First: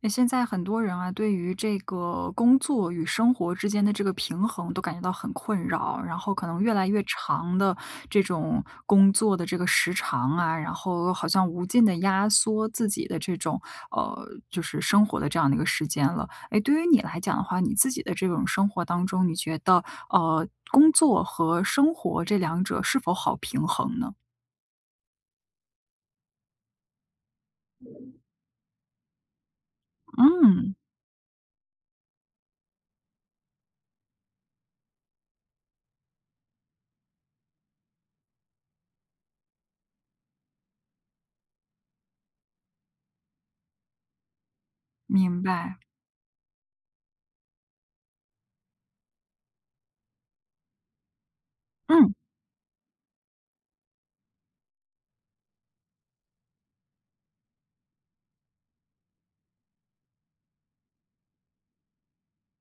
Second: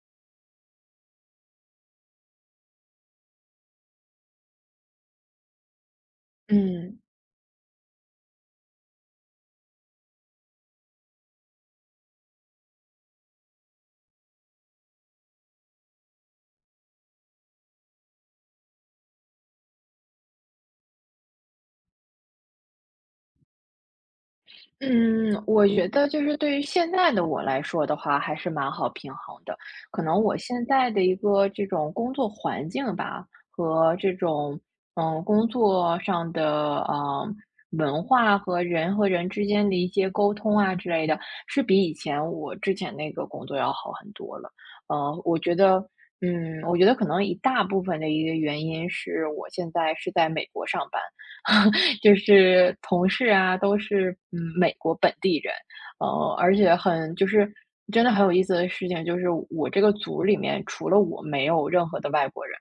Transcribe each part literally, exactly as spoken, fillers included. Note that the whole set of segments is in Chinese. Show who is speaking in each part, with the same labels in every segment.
Speaker 1: 那现在很多人啊，对于这个工作与生活之间的这个平衡都感觉到很困扰，然后可能越来
Speaker 2: 嗯
Speaker 1: 越长的这种工作的这个时长啊，然后好像无尽的压缩自己的这种呃，就是生活的这样的一个时间了。哎，对于你来讲的话，你自己的这种生活当中，你觉得呃，工作和生活这两者是否好平衡呢？
Speaker 2: 嗯，我觉得就是对于现在的我来说的话，还是蛮好平衡的。可能我现
Speaker 1: 嗯，
Speaker 2: 在的一个这种工作环境吧，和这种嗯工作上的嗯文化和人和人之间的一些沟通啊之类的，是比以前我之前那个工作要好很多了。呃，我
Speaker 1: 明
Speaker 2: 觉
Speaker 1: 白。
Speaker 2: 得，嗯，我觉得可能一大部分的一个原因是我现在是在美国上班。
Speaker 1: 嗯，
Speaker 2: 就是同事啊，都是嗯美国本地人。呃，而且很就是真的很有意思的事情，就是我这个组里面除了我没有任何的外国人，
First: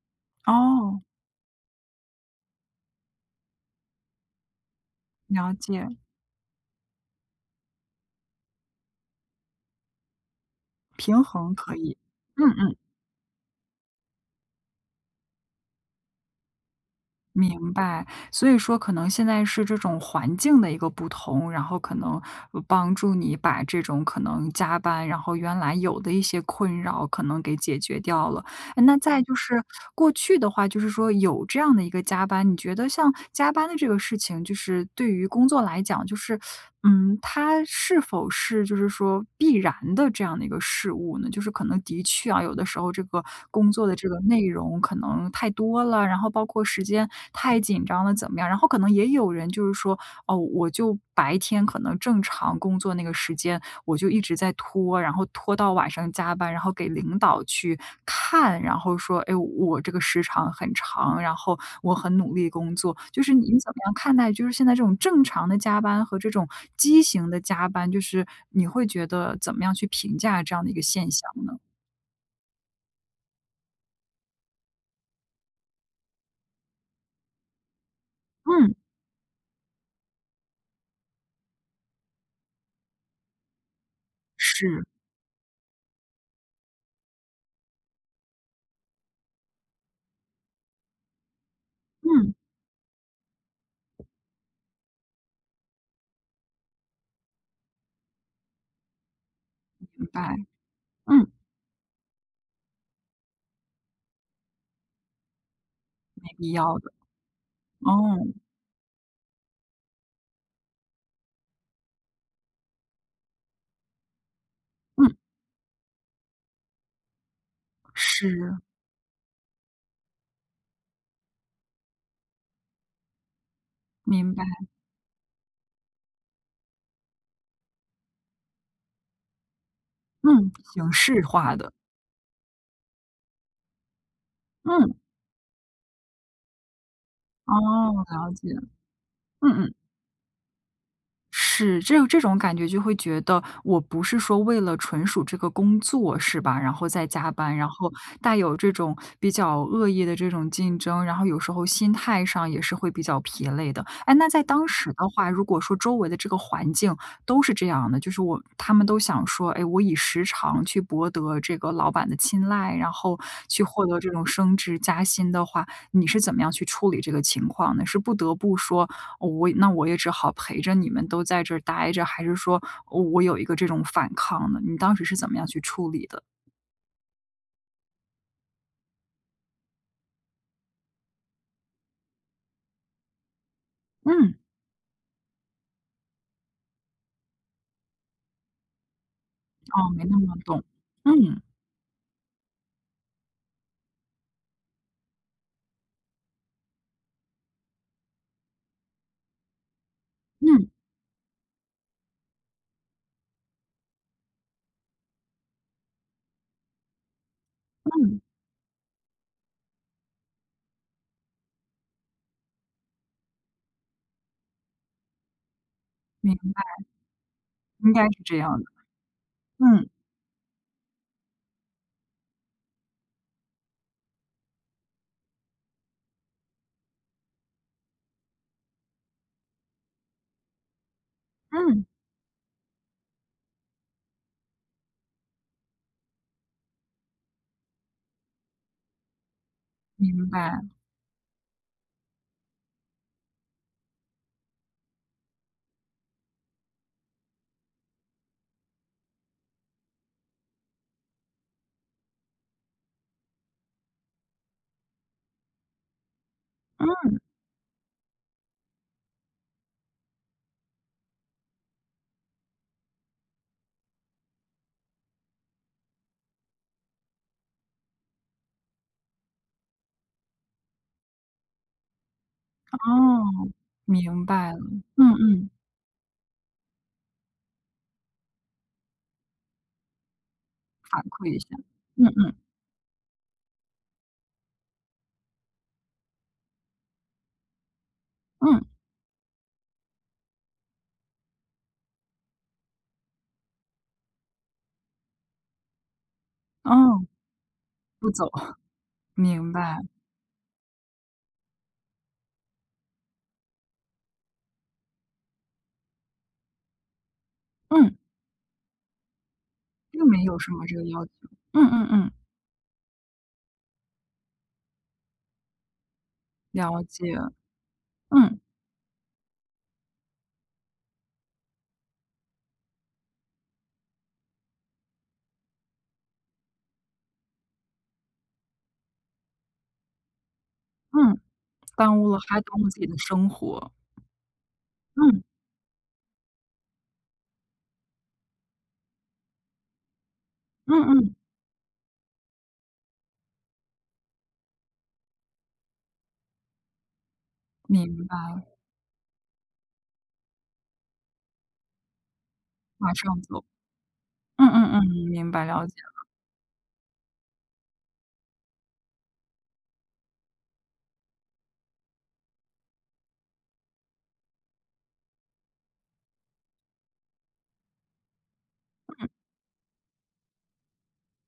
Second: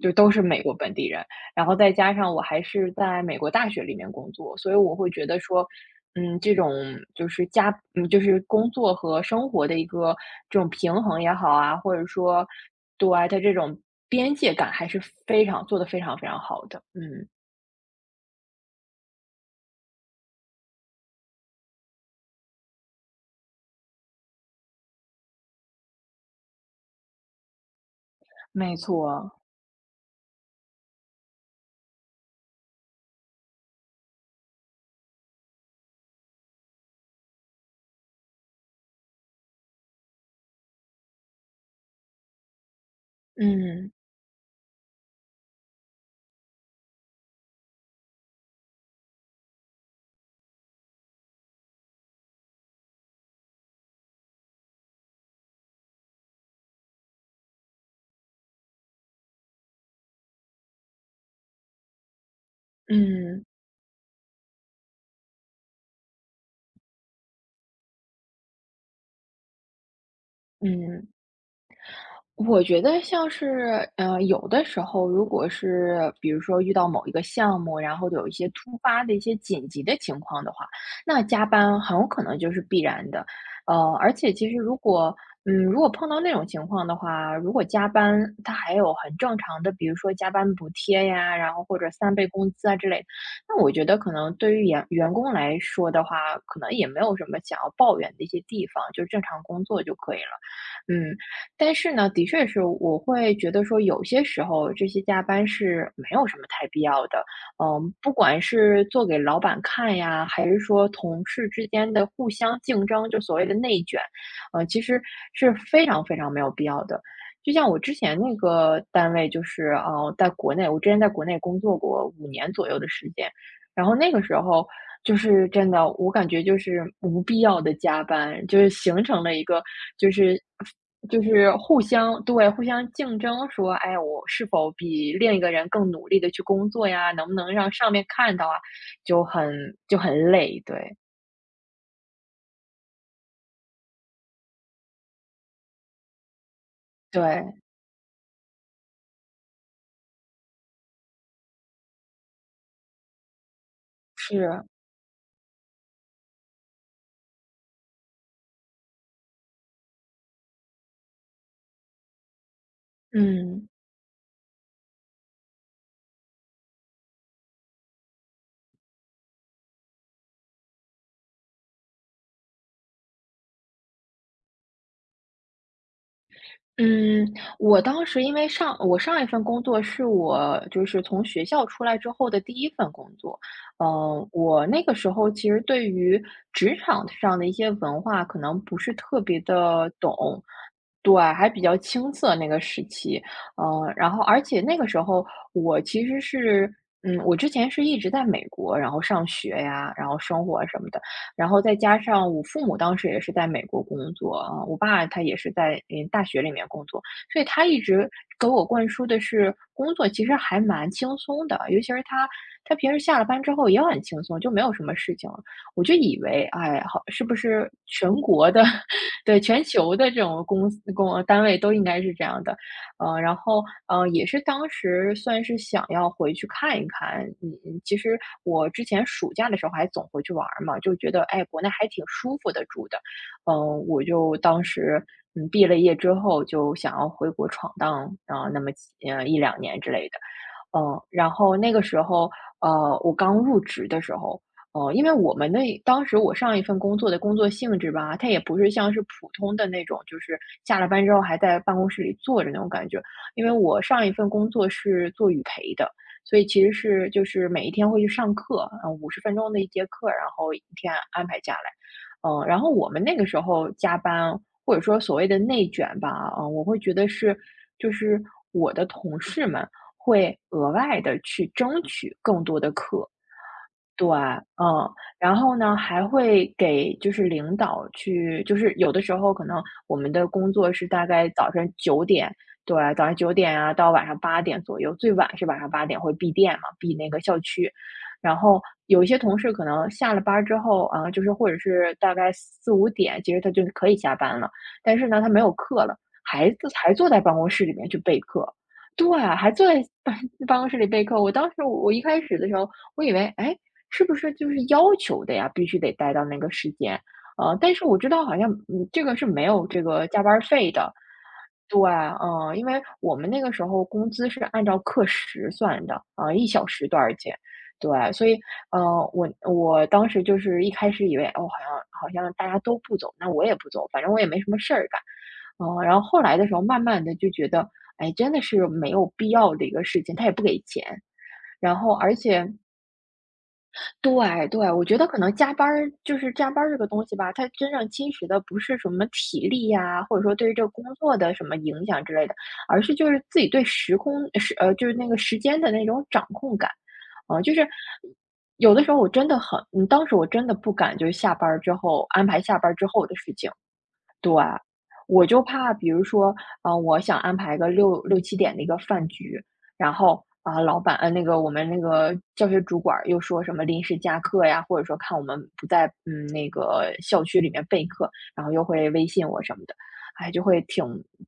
Speaker 2: 就都是美国本
Speaker 1: 哦，
Speaker 2: 地人，然后再加上我还是在美国大学里面工作，所以我会觉得
Speaker 1: 了
Speaker 2: 说，
Speaker 1: 解。
Speaker 2: 嗯，这种就是家，嗯，就是工作和生活的一个这种平衡
Speaker 1: 平
Speaker 2: 也好
Speaker 1: 衡
Speaker 2: 啊，
Speaker 1: 可
Speaker 2: 或
Speaker 1: 以，
Speaker 2: 者说，
Speaker 1: 嗯嗯，
Speaker 2: 对啊，它这种边界感还是非常做的非常非常好的。嗯，
Speaker 1: 明白。所以说可能现在是这种环境的一个不同，然后可能呃帮助你把这种可能加班，然后原来有的一些困扰可能给解决掉了。
Speaker 2: 没
Speaker 1: 嗯那再
Speaker 2: 错。
Speaker 1: 就是过去的话，就是说有这样的一个加班，你觉得像加班的这个事情，就是对于工作来讲，就是嗯，它是否是就是说必然的这样的一个事物呢？就是可能的确啊，有的时候这个工作
Speaker 2: 嗯
Speaker 1: 的这个内容可能太多了，然后包括时间太紧张了，怎么样？然后可能也有人就是说，哦，我就白天可能正常工作那个时间，我就一直在拖，然后拖到晚上加班，然后给领导去看，然后说：“哎，我这个时长很长，然后我很努力工作。”就是
Speaker 2: 嗯
Speaker 1: 你怎么样看待，就是现在这种正常的加班和这种畸形的加班，就是你会觉得怎么样去评价这样的一个
Speaker 2: 嗯，
Speaker 1: 现象呢？
Speaker 2: 我觉得像是，呃，有的时候如果是比如说遇到某一个项目，然后有一些
Speaker 1: 嗯，
Speaker 2: 突发的一些紧急的情况的话，那加班很有可能就是必然的。呃，而且其实如
Speaker 1: 是，
Speaker 2: 果，嗯，如果碰到那种情况的话，如果加班，它还有很正常的，比如说加班补贴呀，然后或者三倍
Speaker 1: 嗯，
Speaker 2: 工资啊之类的。那我觉得可能对于员员工来说的话，可能也没有什么想要抱怨的一些地方，就正常工作就
Speaker 1: 明
Speaker 2: 可以
Speaker 1: 白，
Speaker 2: 了。嗯，
Speaker 1: 嗯，
Speaker 2: 但是呢，的确是我会觉得说，有些时候这些加班是没有
Speaker 1: 没
Speaker 2: 什么
Speaker 1: 必要
Speaker 2: 太必
Speaker 1: 的，
Speaker 2: 要的。嗯，不
Speaker 1: 哦，
Speaker 2: 管是做给老板看呀，还是说同事之间的互相竞争，就所谓的内卷，呃，其实
Speaker 1: 嗯，
Speaker 2: 是非常非常没有必要的。就像我之前那
Speaker 1: 是，
Speaker 2: 个单位，就是呃，在国内，我之前在国内工作过五年左右的时间，然后那个
Speaker 1: 明
Speaker 2: 时
Speaker 1: 白，
Speaker 2: 候就是真的，我感觉就是无必要的加班，就是形成了一个就是
Speaker 1: 嗯，形式
Speaker 2: 就是
Speaker 1: 化的，
Speaker 2: 互相对，互相竞争说，哎，我是否
Speaker 1: 嗯，
Speaker 2: 比另一个人更努力的去工作呀？能不
Speaker 1: 哦，
Speaker 2: 能让上面
Speaker 1: 了
Speaker 2: 看到
Speaker 1: 解，
Speaker 2: 啊？就很
Speaker 1: 嗯嗯。
Speaker 2: 就很累。对，
Speaker 1: 是，这这种感觉就会觉得，我不是说为了纯属这个工作是吧，然后再加班，
Speaker 2: 对，
Speaker 1: 然后带有这种比较恶意的这种竞争，然后有时候心态上也是会比较疲累的。哎，那在
Speaker 2: 是，
Speaker 1: 当时的话，如果说周围的这个环境都是这样的，就是我他们都想说，哎，我以时长去博得这个老板的青睐，然后去
Speaker 2: 嗯。
Speaker 1: 获得这种升职加薪的话，你是怎么样去处理这个情况呢？是不得不说，哦我那我也只好陪着你们都在这儿待着，还是说，哦我有一个这种反抗呢？你当时是怎么样去处理的？
Speaker 2: 嗯，我当时因为上我上一份工作是我就是从学校出来之后的第一份工作，呃，
Speaker 1: 嗯，
Speaker 2: 我那个时候其实对于职场上的一些文化可能不是特别的
Speaker 1: 哦，没
Speaker 2: 懂，
Speaker 1: 那么懂。
Speaker 2: 对，
Speaker 1: 嗯，
Speaker 2: 还比较青涩那个时期。呃，然后而且那个时候我其实是，嗯，我之前是一直在美国，然后上学呀，然后生活
Speaker 1: 嗯，
Speaker 2: 什么的，然后再加上我父母当时也是在美国工作啊，我爸他也是在嗯大学里面工作，所以他一直
Speaker 1: 嗯，
Speaker 2: 给我灌输的是工作其实还蛮轻松的，尤其是他他平时下了班之后也很轻松，就没有什么事情了。我就以
Speaker 1: 明
Speaker 2: 为
Speaker 1: 白，
Speaker 2: 哎，好是不是
Speaker 1: 应该
Speaker 2: 全
Speaker 1: 是这
Speaker 2: 国
Speaker 1: 样
Speaker 2: 的
Speaker 1: 的。
Speaker 2: 对全
Speaker 1: 嗯，
Speaker 2: 球的这种公司公单位都应该是这样的？呃，然后呃，也是当时算是想要回去看一看，嗯，其实我之前暑假的时候还总回去玩儿嘛，就觉得哎，国内
Speaker 1: 嗯，
Speaker 2: 还挺舒服的住的。嗯，呃我就当时嗯毕了业之后就想要回国闯荡啊，那么几呃一两年之类的。
Speaker 1: 明白。
Speaker 2: 嗯，然后那个时候，呃，我刚入职的时候，呃，因为我们那当时我上一份工作的工作性质吧，它也不是像是普通的那种，就是下了班之后还在办公室里坐着那种感觉。因为我上一份工作是做语培的，所以其实是
Speaker 1: 嗯，
Speaker 2: 就是每一天会去上课，嗯，五十分钟的一节课，然后一天安排下来。嗯，然后我们那个时候加班，或者说所谓的内卷吧，嗯，我会觉得是，就是我的同事们会额外的去争取更多的课。
Speaker 1: 哦，
Speaker 2: 对，
Speaker 1: 明白了。
Speaker 2: 嗯，
Speaker 1: 嗯
Speaker 2: 然
Speaker 1: 嗯，
Speaker 2: 后呢，还会给就是领导去，就是有的时候可能我们的工作是
Speaker 1: 反
Speaker 2: 大概
Speaker 1: 馈一下。
Speaker 2: 早晨九
Speaker 1: 嗯
Speaker 2: 点，
Speaker 1: 嗯，
Speaker 2: 对，早上九点啊到晚上八点左右，最晚是晚上八点会闭店嘛，闭那个校区。然
Speaker 1: 嗯，
Speaker 2: 后有一些同事可能下了班儿之后啊，就是或者是大概四五点，其实他就可以下班了，但是呢，他没有课了，还还
Speaker 1: 哦，
Speaker 2: 坐在办公室里面去
Speaker 1: 不
Speaker 2: 备
Speaker 1: 走，
Speaker 2: 课。对啊，还
Speaker 1: 明
Speaker 2: 坐在
Speaker 1: 白。
Speaker 2: 办办公室里备课。我当时我一开始的时候，我以为，哎，是不是就是要求的呀，必须得待到那个时间？呃，但是
Speaker 1: 嗯，
Speaker 2: 我知道好像，嗯，这个是没有这
Speaker 1: 并
Speaker 2: 个
Speaker 1: 没
Speaker 2: 加班
Speaker 1: 有
Speaker 2: 儿
Speaker 1: 什么
Speaker 2: 费
Speaker 1: 这个
Speaker 2: 的。
Speaker 1: 要求。嗯
Speaker 2: 对，
Speaker 1: 嗯嗯，
Speaker 2: 嗯，因为我们那个时候工资是按照课时算的，啊一小
Speaker 1: 了
Speaker 2: 时多
Speaker 1: 解。
Speaker 2: 少钱。对，所以，
Speaker 1: 嗯，
Speaker 2: 呃，我我当时就是一开始以为，哦，好像好像大家都不走，那我也不走，反正我也没什么事儿干。嗯，然后后来的时候慢慢的就觉得，哎，真的是没有必要的一个事情，他也不给钱。
Speaker 1: 嗯。
Speaker 2: 然后
Speaker 1: 耽误
Speaker 2: 而
Speaker 1: 了，还
Speaker 2: 且，
Speaker 1: 耽误了自己的生活。
Speaker 2: 对对，我觉得可
Speaker 1: 嗯，
Speaker 2: 能加班儿就是加班儿这个东西吧，它真正侵蚀的不是什么体力呀，或者说对于这个
Speaker 1: 嗯
Speaker 2: 工
Speaker 1: 嗯，
Speaker 2: 作的什么影响之类的，而是就是自己对时空时呃，就是那个时间的那种掌控感。啊，就是
Speaker 1: 明白，
Speaker 2: 有的时候我真的很嗯，当时我真的不敢就是下班儿之后安排下班儿之
Speaker 1: 马
Speaker 2: 后的
Speaker 1: 上
Speaker 2: 事
Speaker 1: 走。
Speaker 2: 情，对，
Speaker 1: 嗯嗯嗯，
Speaker 2: 我
Speaker 1: 明
Speaker 2: 就
Speaker 1: 白，了
Speaker 2: 怕
Speaker 1: 解。
Speaker 2: 比如说，啊，我想安排个六六七点的一个饭局，然后，啊，老板呃，那个我们那个教学主管儿又说什么临时加课呀，或者说看我们不在，嗯，那个校区里面备课，然后又会微信我什么的，哎，就会挺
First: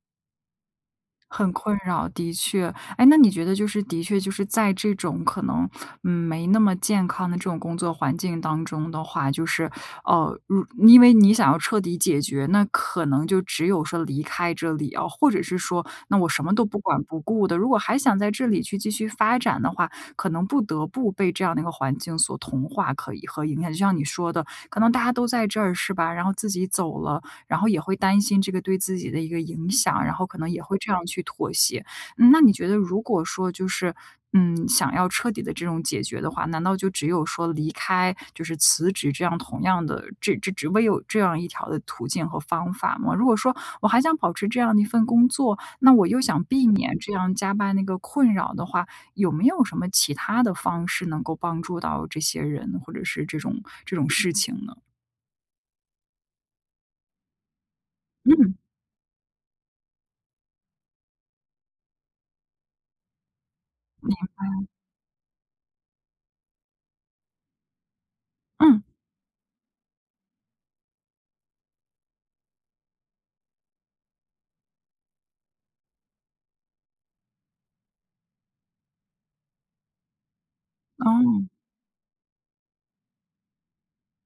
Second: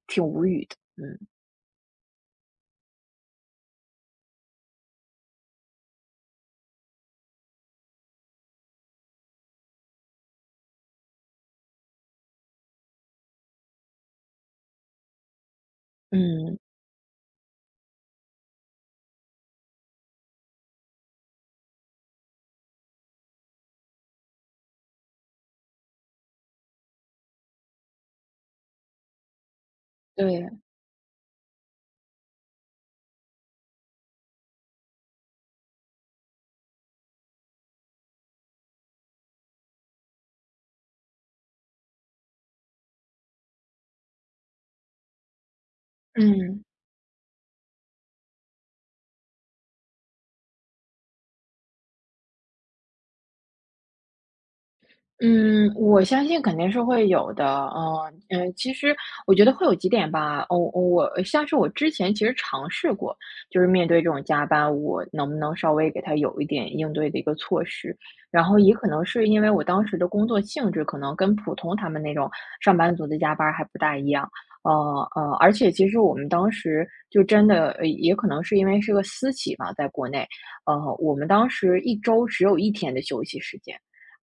Speaker 2: 挺无语的，嗯。
Speaker 1: 很困扰，的确。哎，那你觉得就是的确就是在这种可能，嗯，没那么健康的这种工作环境当中的话，就是，呃，如因为你想要彻底解决，那可能就只有说离开这里啊，或者是说，那我什么
Speaker 2: 嗯，
Speaker 1: 都不管不顾的。如果还想在这里去继续发展的话，可能不得不被这样的一个环境所同化，可以和影响。就像你说的，可能大家都在这儿是吧？然后自己走了，然后也会担心这个对自己的一个影响，然后可
Speaker 2: 对，
Speaker 1: 能也会这样去妥协。嗯那你觉得如果说就是，嗯，想要彻底的这种解决的话，难道就只有说离开，就是辞职这样同样的这这只为有这样一条的途径和方法吗？如果说我还想保持这样的一份工作，那我又想
Speaker 2: 嗯。
Speaker 1: 避免这样加班那个困扰的话，有没有什么其他的方式能够帮助到这些人，或者是这种这种事情呢？
Speaker 2: 嗯，我相信肯定是会有的，嗯嗯，
Speaker 1: 嗯，
Speaker 2: 其实我觉得会有几点吧，哦，哦我像是我之前其实尝试过，就是面对这种加班，我能不能稍微给他有一点应对的一个措施，然后也
Speaker 1: 嗯，
Speaker 2: 可能是因为我当时的工作性质可能跟普通他们那种上班族的加班还不大一样，呃呃，而且其实我们当时就真的，呃也可能是因为是个私企吧，在国内，呃，我们
Speaker 1: 哦，
Speaker 2: 当时一周只有一天的休息时间。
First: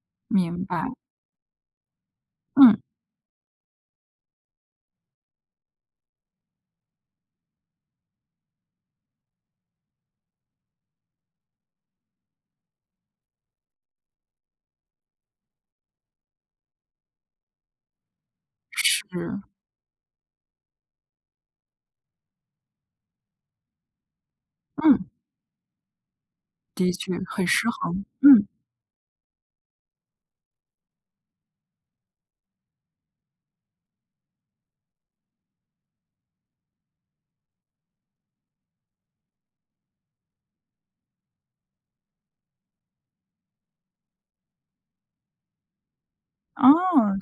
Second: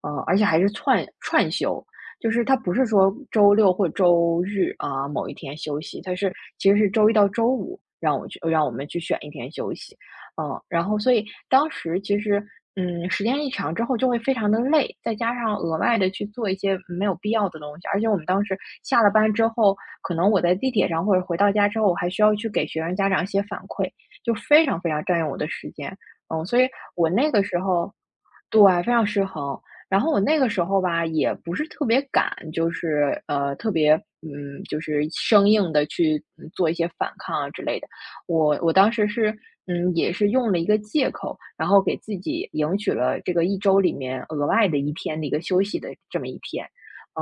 Speaker 2: 嗯，而且还
Speaker 1: 明
Speaker 2: 是
Speaker 1: 白。
Speaker 2: 串串休，就是它不
Speaker 1: 嗯，
Speaker 2: 是说周六或周日啊，某一天休息，它是其实是周一到周五让我去让我们去选一天休息，嗯，然后所以当时其实，嗯，时间一长之后就会非常的累，再加上额外的去做一些没有必要的东西，而且我们当时下了班
Speaker 1: 是，
Speaker 2: 之后，可能我在地铁上或者回到家之后，我还需要去给学生家长一些反馈，就非常非常
Speaker 1: 嗯，
Speaker 2: 占用我的时间，嗯，所以
Speaker 1: 的
Speaker 2: 我
Speaker 1: 确，
Speaker 2: 那个
Speaker 1: 很
Speaker 2: 时
Speaker 1: 失
Speaker 2: 候。
Speaker 1: 衡，嗯，
Speaker 2: 对，非常失衡。然后我那个时候吧，也不是特别敢，就是呃，特别嗯，就是生硬的去嗯做一些反抗啊之类的。我我当时是嗯，也是用了一个借口，然后给自己赢取了这个一周里面额外的一天的一个休息的这么一
Speaker 1: 哦，
Speaker 2: 天。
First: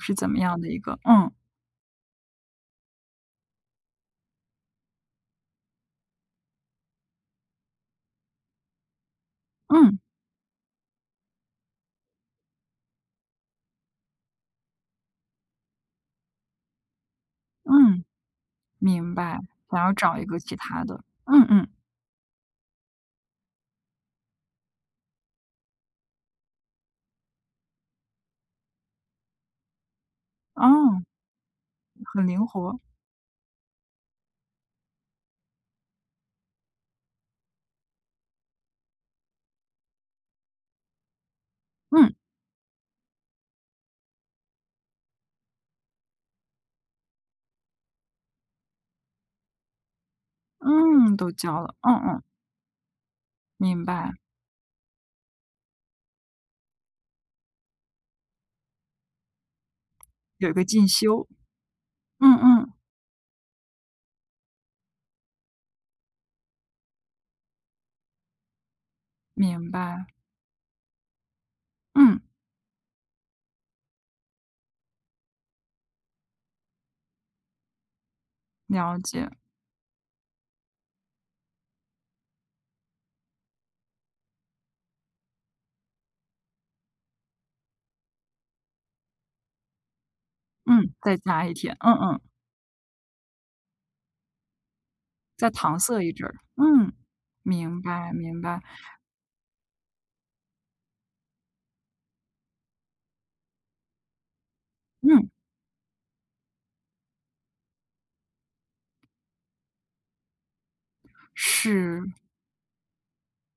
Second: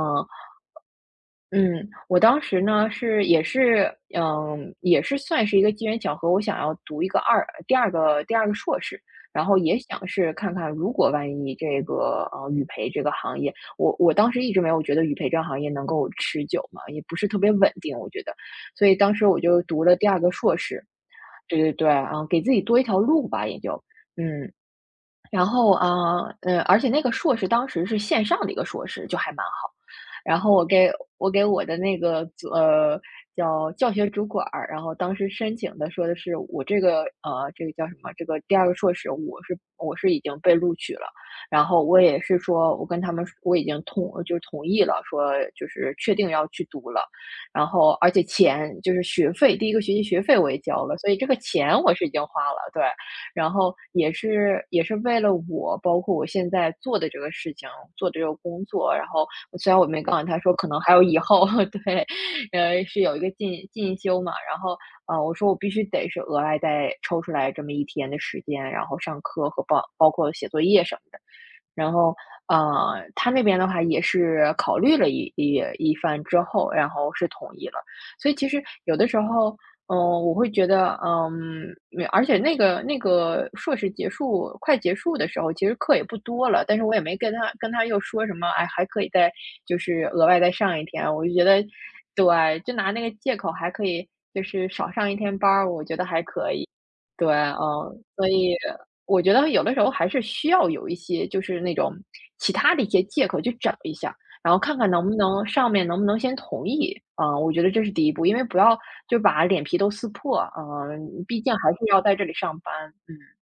Speaker 1: 是怎么样的一个嗯，
Speaker 2: 嗯，我当时呢是也是，嗯，也是算是一个机缘巧合，我想要读一个二第二个第二个硕士，然后也
Speaker 1: 嗯，
Speaker 2: 想是看看，如果万一这个呃语培这个行业，我我当时一直没有觉得语培这个行业能够持久嘛，也不是特别稳定，
Speaker 1: 嗯，
Speaker 2: 我觉得，所以当
Speaker 1: 明
Speaker 2: 时
Speaker 1: 白，
Speaker 2: 我就
Speaker 1: 想
Speaker 2: 读
Speaker 1: 要
Speaker 2: 了第
Speaker 1: 找
Speaker 2: 二
Speaker 1: 一
Speaker 2: 个
Speaker 1: 个其
Speaker 2: 硕
Speaker 1: 他
Speaker 2: 士，
Speaker 1: 的，嗯
Speaker 2: 对
Speaker 1: 嗯，
Speaker 2: 对对，啊，给自己多一条路吧，也就，嗯，然后啊，呃，呃而且那个硕士当时是线上的一个硕士，就还蛮好。然后我给
Speaker 1: 哦，
Speaker 2: 我给我的那个
Speaker 1: 很灵
Speaker 2: 组
Speaker 1: 活，
Speaker 2: 呃叫教学主管儿，然后当时申请的说的是我这个呃这个叫什么这个第二个硕士，我是我是已经被录取了，然后我
Speaker 1: 嗯，
Speaker 2: 也是说我跟他们说我已经同就是同意了，说就是确定要去读了，然后而且钱就是学费，第一个学期学费我也交了，所
Speaker 1: 嗯，
Speaker 2: 以这
Speaker 1: 都
Speaker 2: 个
Speaker 1: 教了，
Speaker 2: 钱
Speaker 1: 嗯
Speaker 2: 我是已经
Speaker 1: 嗯，
Speaker 2: 花了，对。然后
Speaker 1: 明白，
Speaker 2: 也是也是为了我，包括我现在做的这个事情，做的这个工作，然后虽然我没告诉他
Speaker 1: 有一
Speaker 2: 说
Speaker 1: 个
Speaker 2: 可能
Speaker 1: 进
Speaker 2: 还有以
Speaker 1: 修，
Speaker 2: 后，对，
Speaker 1: 嗯嗯，
Speaker 2: 呃，是有一个进进修嘛，然后呃，我说我必须得是额外再抽出来这么一天的时间，然后上课和
Speaker 1: 明
Speaker 2: 包
Speaker 1: 白，
Speaker 2: 包括写作业什么的，然后，
Speaker 1: 嗯，
Speaker 2: 呃，他那边的话也是考虑了一一一番之后，然后是同意了。所以其实
Speaker 1: 了
Speaker 2: 有的时
Speaker 1: 解，
Speaker 2: 候，嗯，我会觉得，呃嗯，没而且那个那个硕士结束快结束的时候，其实课也不多了，但是我也没跟他跟他又说什么，哎，还可以再就是额外再上一
Speaker 1: 嗯，
Speaker 2: 天，
Speaker 1: 再
Speaker 2: 我就觉
Speaker 1: 加一
Speaker 2: 得，
Speaker 1: 天，嗯嗯，
Speaker 2: 对，就拿那个借口还可以，就是少上一天
Speaker 1: 再
Speaker 2: 班儿，
Speaker 1: 搪
Speaker 2: 我觉
Speaker 1: 塞
Speaker 2: 得
Speaker 1: 一
Speaker 2: 还
Speaker 1: 阵儿，
Speaker 2: 可以。
Speaker 1: 嗯，
Speaker 2: 对，
Speaker 1: 明
Speaker 2: 嗯，
Speaker 1: 白
Speaker 2: 所
Speaker 1: 明
Speaker 2: 以
Speaker 1: 白，
Speaker 2: 我觉得有的时候还是需要有一些就是那种其他的一些借口去找一下，然后看看能不
Speaker 1: 嗯，
Speaker 2: 能上面能不能先同意。啊。我觉得这是第一步，因为不要就把脸皮都撕破，嗯，毕竟还是要
Speaker 1: 是。
Speaker 2: 在这里上班。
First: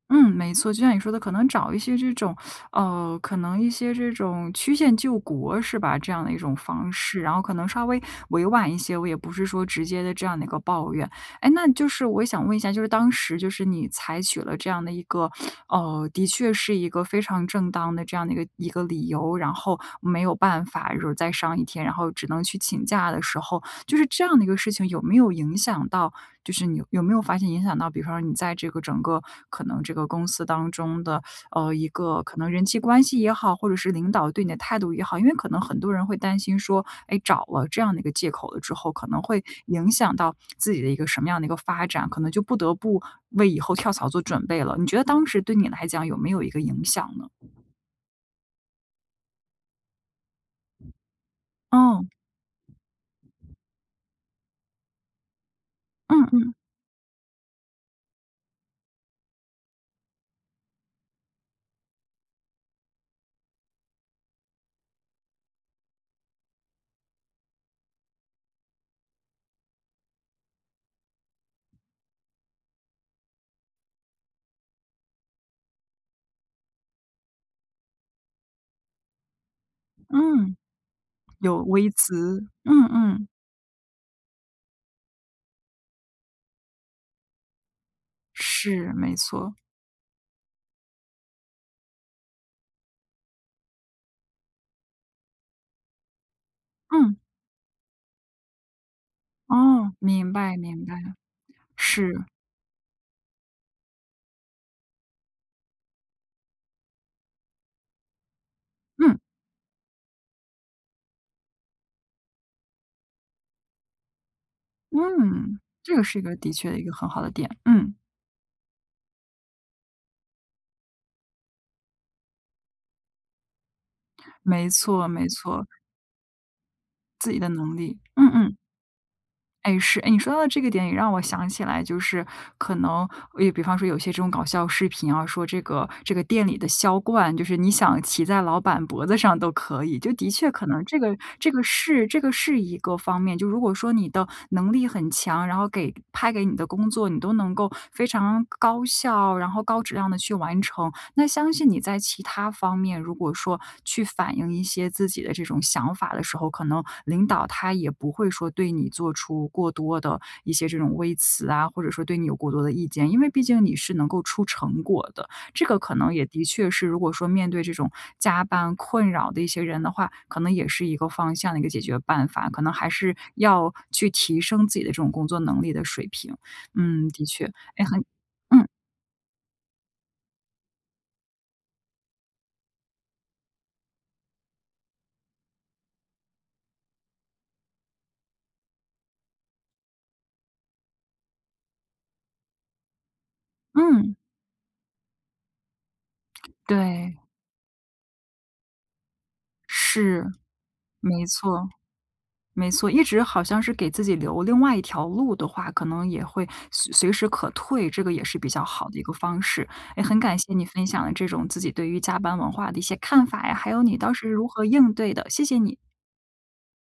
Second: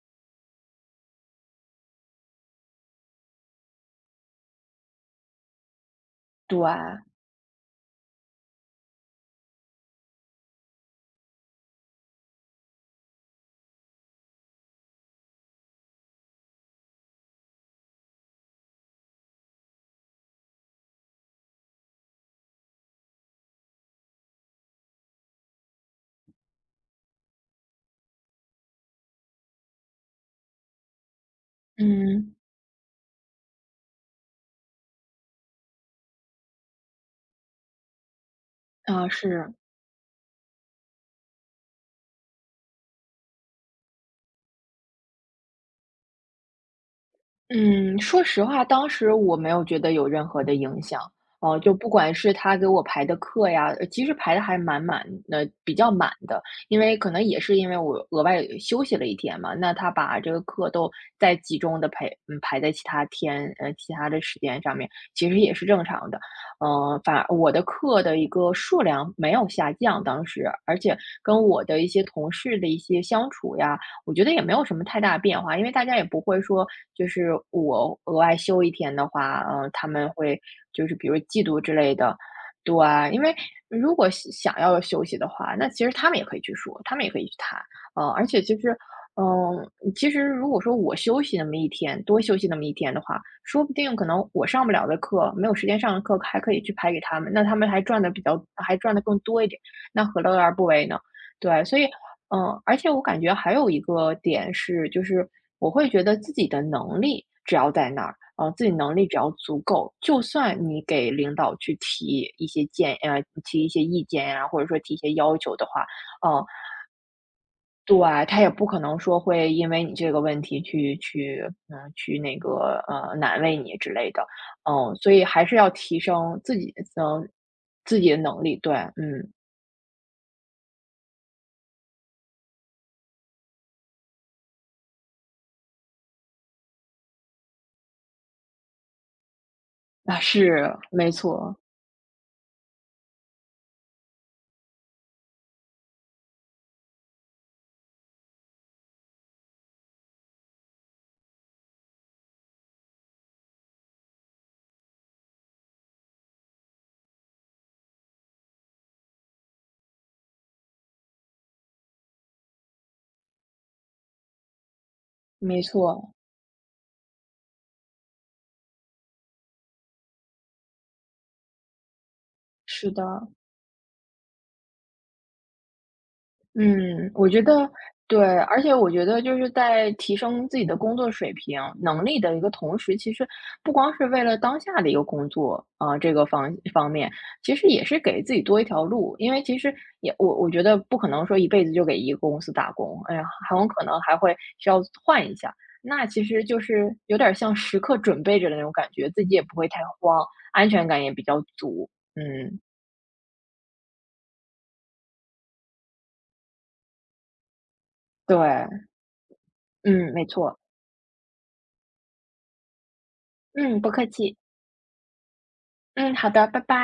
Speaker 1: 嗯，没错，就像你说的，可能找一些这种，呃，可能一些这种曲线救国是吧？这样的一种
Speaker 2: 对，
Speaker 1: 方式，然后可能稍微委婉一些，我也不是说直接的这样的一个抱怨。哎，那就是我也想问一下，就是当时就是你采取了这样的一个，呃，的确是一个非常正当的这样的一个一个理由，然后没有办法，就是再上一天，然后只能去请假的时候，就是这样的一个事情有没有影响到就是你有没有发现影响到，比方说你在这个整个可能这个公司当中的呃一个可
Speaker 2: 嗯，
Speaker 1: 能人际关系也好，或者是领导对你的态度也好，因为可能很多人会担心说，哎，找了这样的一个借口了之后，可
Speaker 2: 啊，
Speaker 1: 能会
Speaker 2: 是。
Speaker 1: 影响到自己的一个什么样的一个发展，可能就不得不为以后跳槽做准备了。你觉得当时对你来讲有没有一个影响呢？
Speaker 2: 嗯，说实话，当时我没有觉得有任何的影响，哦，就不
Speaker 1: 哦，
Speaker 2: 管是他给我排的课呀，呃其实排的还蛮满的，比较满
Speaker 1: 嗯
Speaker 2: 的，
Speaker 1: 嗯
Speaker 2: 因为可能也是因为我额外休息了一天嘛，那他把这个课都再集中的排，嗯，排在其他天，呃，其他的时间上面，其实也是正常的，嗯、反而我的课的一个数量没有下降，当时，而且跟我的一些同事的一些相处呀。我觉得也没有什么太大变化，因为大家也不会说，就是我额外休一天的话，嗯、他们会
Speaker 1: 嗯，
Speaker 2: 就是比如嫉妒
Speaker 1: 有
Speaker 2: 之
Speaker 1: 微
Speaker 2: 类的，
Speaker 1: 词，
Speaker 2: 对
Speaker 1: 嗯
Speaker 2: 啊，因
Speaker 1: 嗯，
Speaker 2: 为如果想想要休息的话，那其实他们也可以去说，他们也可以去谈，嗯、而且其实，
Speaker 1: 是没错，
Speaker 2: 嗯、其实如果说我休息那么一天，多休息那么一天的话，说不定可能我上不了的课，没有时间上的课，还可以去排给
Speaker 1: 嗯，
Speaker 2: 他们，那他们还赚的比较，还赚的更多一点，
Speaker 1: 哦，
Speaker 2: 那何
Speaker 1: 明
Speaker 2: 乐而
Speaker 1: 白
Speaker 2: 不
Speaker 1: 明
Speaker 2: 为
Speaker 1: 白，
Speaker 2: 呢？对啊，所以
Speaker 1: 是，
Speaker 2: 嗯，而且我感觉还有一个点是，就是我会觉得自己的能力只要在那儿，呃，自己能力只
Speaker 1: 嗯。
Speaker 2: 要足够，就算你给领导去提一些建呃，提一些意见呀，或者说提一些要求
Speaker 1: 嗯，
Speaker 2: 的话，
Speaker 1: 这个是一个
Speaker 2: 呃，
Speaker 1: 的确的一个很好的点，嗯，
Speaker 2: 对，他也不可能说会因为你这个问题去去嗯，去那个，呃，难为你之类的。
Speaker 1: 没
Speaker 2: 嗯，
Speaker 1: 错
Speaker 2: 所以
Speaker 1: 没
Speaker 2: 还是
Speaker 1: 错，
Speaker 2: 要提升自己的
Speaker 1: 自己的能力，
Speaker 2: 自己的
Speaker 1: 嗯
Speaker 2: 能力，
Speaker 1: 嗯，
Speaker 2: 对，嗯，
Speaker 1: 哎是，哎你说到这个点也让我想起来，就是可能也比方说有些这种搞笑视频啊，说这个这个店里的销冠，就是你想骑在老板脖子上都可以，就
Speaker 2: 啊，
Speaker 1: 的确可
Speaker 2: 是，
Speaker 1: 能这
Speaker 2: 没
Speaker 1: 个这
Speaker 2: 错，
Speaker 1: 个是这个是一个方面，就如果说你的能力很强，然后给派给你的工作你都能够非常高效，然后高质量的去完成，那相信你在其他方面，如果说去反映一些自己的这种想法的时候，可能领导他也不会说对你做出过多的一些这种微词啊，或者说对你有过多的意见，因为毕竟你是能够出成果的。
Speaker 2: 没
Speaker 1: 这个可
Speaker 2: 错，
Speaker 1: 能也的确是，如果说面对这种加班困扰的一些人的话，可能也是一个方向的一个解决办法，可能还
Speaker 2: 是
Speaker 1: 是
Speaker 2: 的。
Speaker 1: 要去提升自己的这种工作能力的水平。嗯，
Speaker 2: 嗯，
Speaker 1: 的
Speaker 2: 我觉
Speaker 1: 确，
Speaker 2: 得
Speaker 1: 哎，很
Speaker 2: 对，而
Speaker 1: 嗯
Speaker 2: 且我觉得就是在提升自己的工作水平、能力的一个同时，其实不光是为了当下的一个工作啊，呃这个方方面，其实也是给自己多一条路。因为其实也我我觉得不可能说一辈子就给一个公司打工，哎呀，很有可能
Speaker 1: 嗯，
Speaker 2: 还会需要换一下。那其实就是
Speaker 1: 对，
Speaker 2: 有点像时刻准备着的那种感觉，自己也不会太慌，
Speaker 1: 是。
Speaker 2: 安全感也比
Speaker 1: 没
Speaker 2: 较
Speaker 1: 错，
Speaker 2: 足。嗯，
Speaker 1: 没错，一直好像是给自己留另外一条路的话，可能也会随随时可退，这个也是比较
Speaker 2: 对，
Speaker 1: 好的一个方式。也
Speaker 2: 嗯，
Speaker 1: 很
Speaker 2: 没
Speaker 1: 感谢
Speaker 2: 错，
Speaker 1: 你分享了这种自己对于加班文化的一些看法呀，还
Speaker 2: 嗯，
Speaker 1: 有
Speaker 2: 不
Speaker 1: 你
Speaker 2: 客
Speaker 1: 当时
Speaker 2: 气。
Speaker 1: 如何应对的，谢谢你，
Speaker 2: 嗯，好的，拜拜，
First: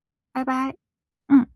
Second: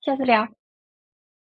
Speaker 2: 下次
Speaker 1: 拜
Speaker 2: 聊。
Speaker 1: 拜，嗯。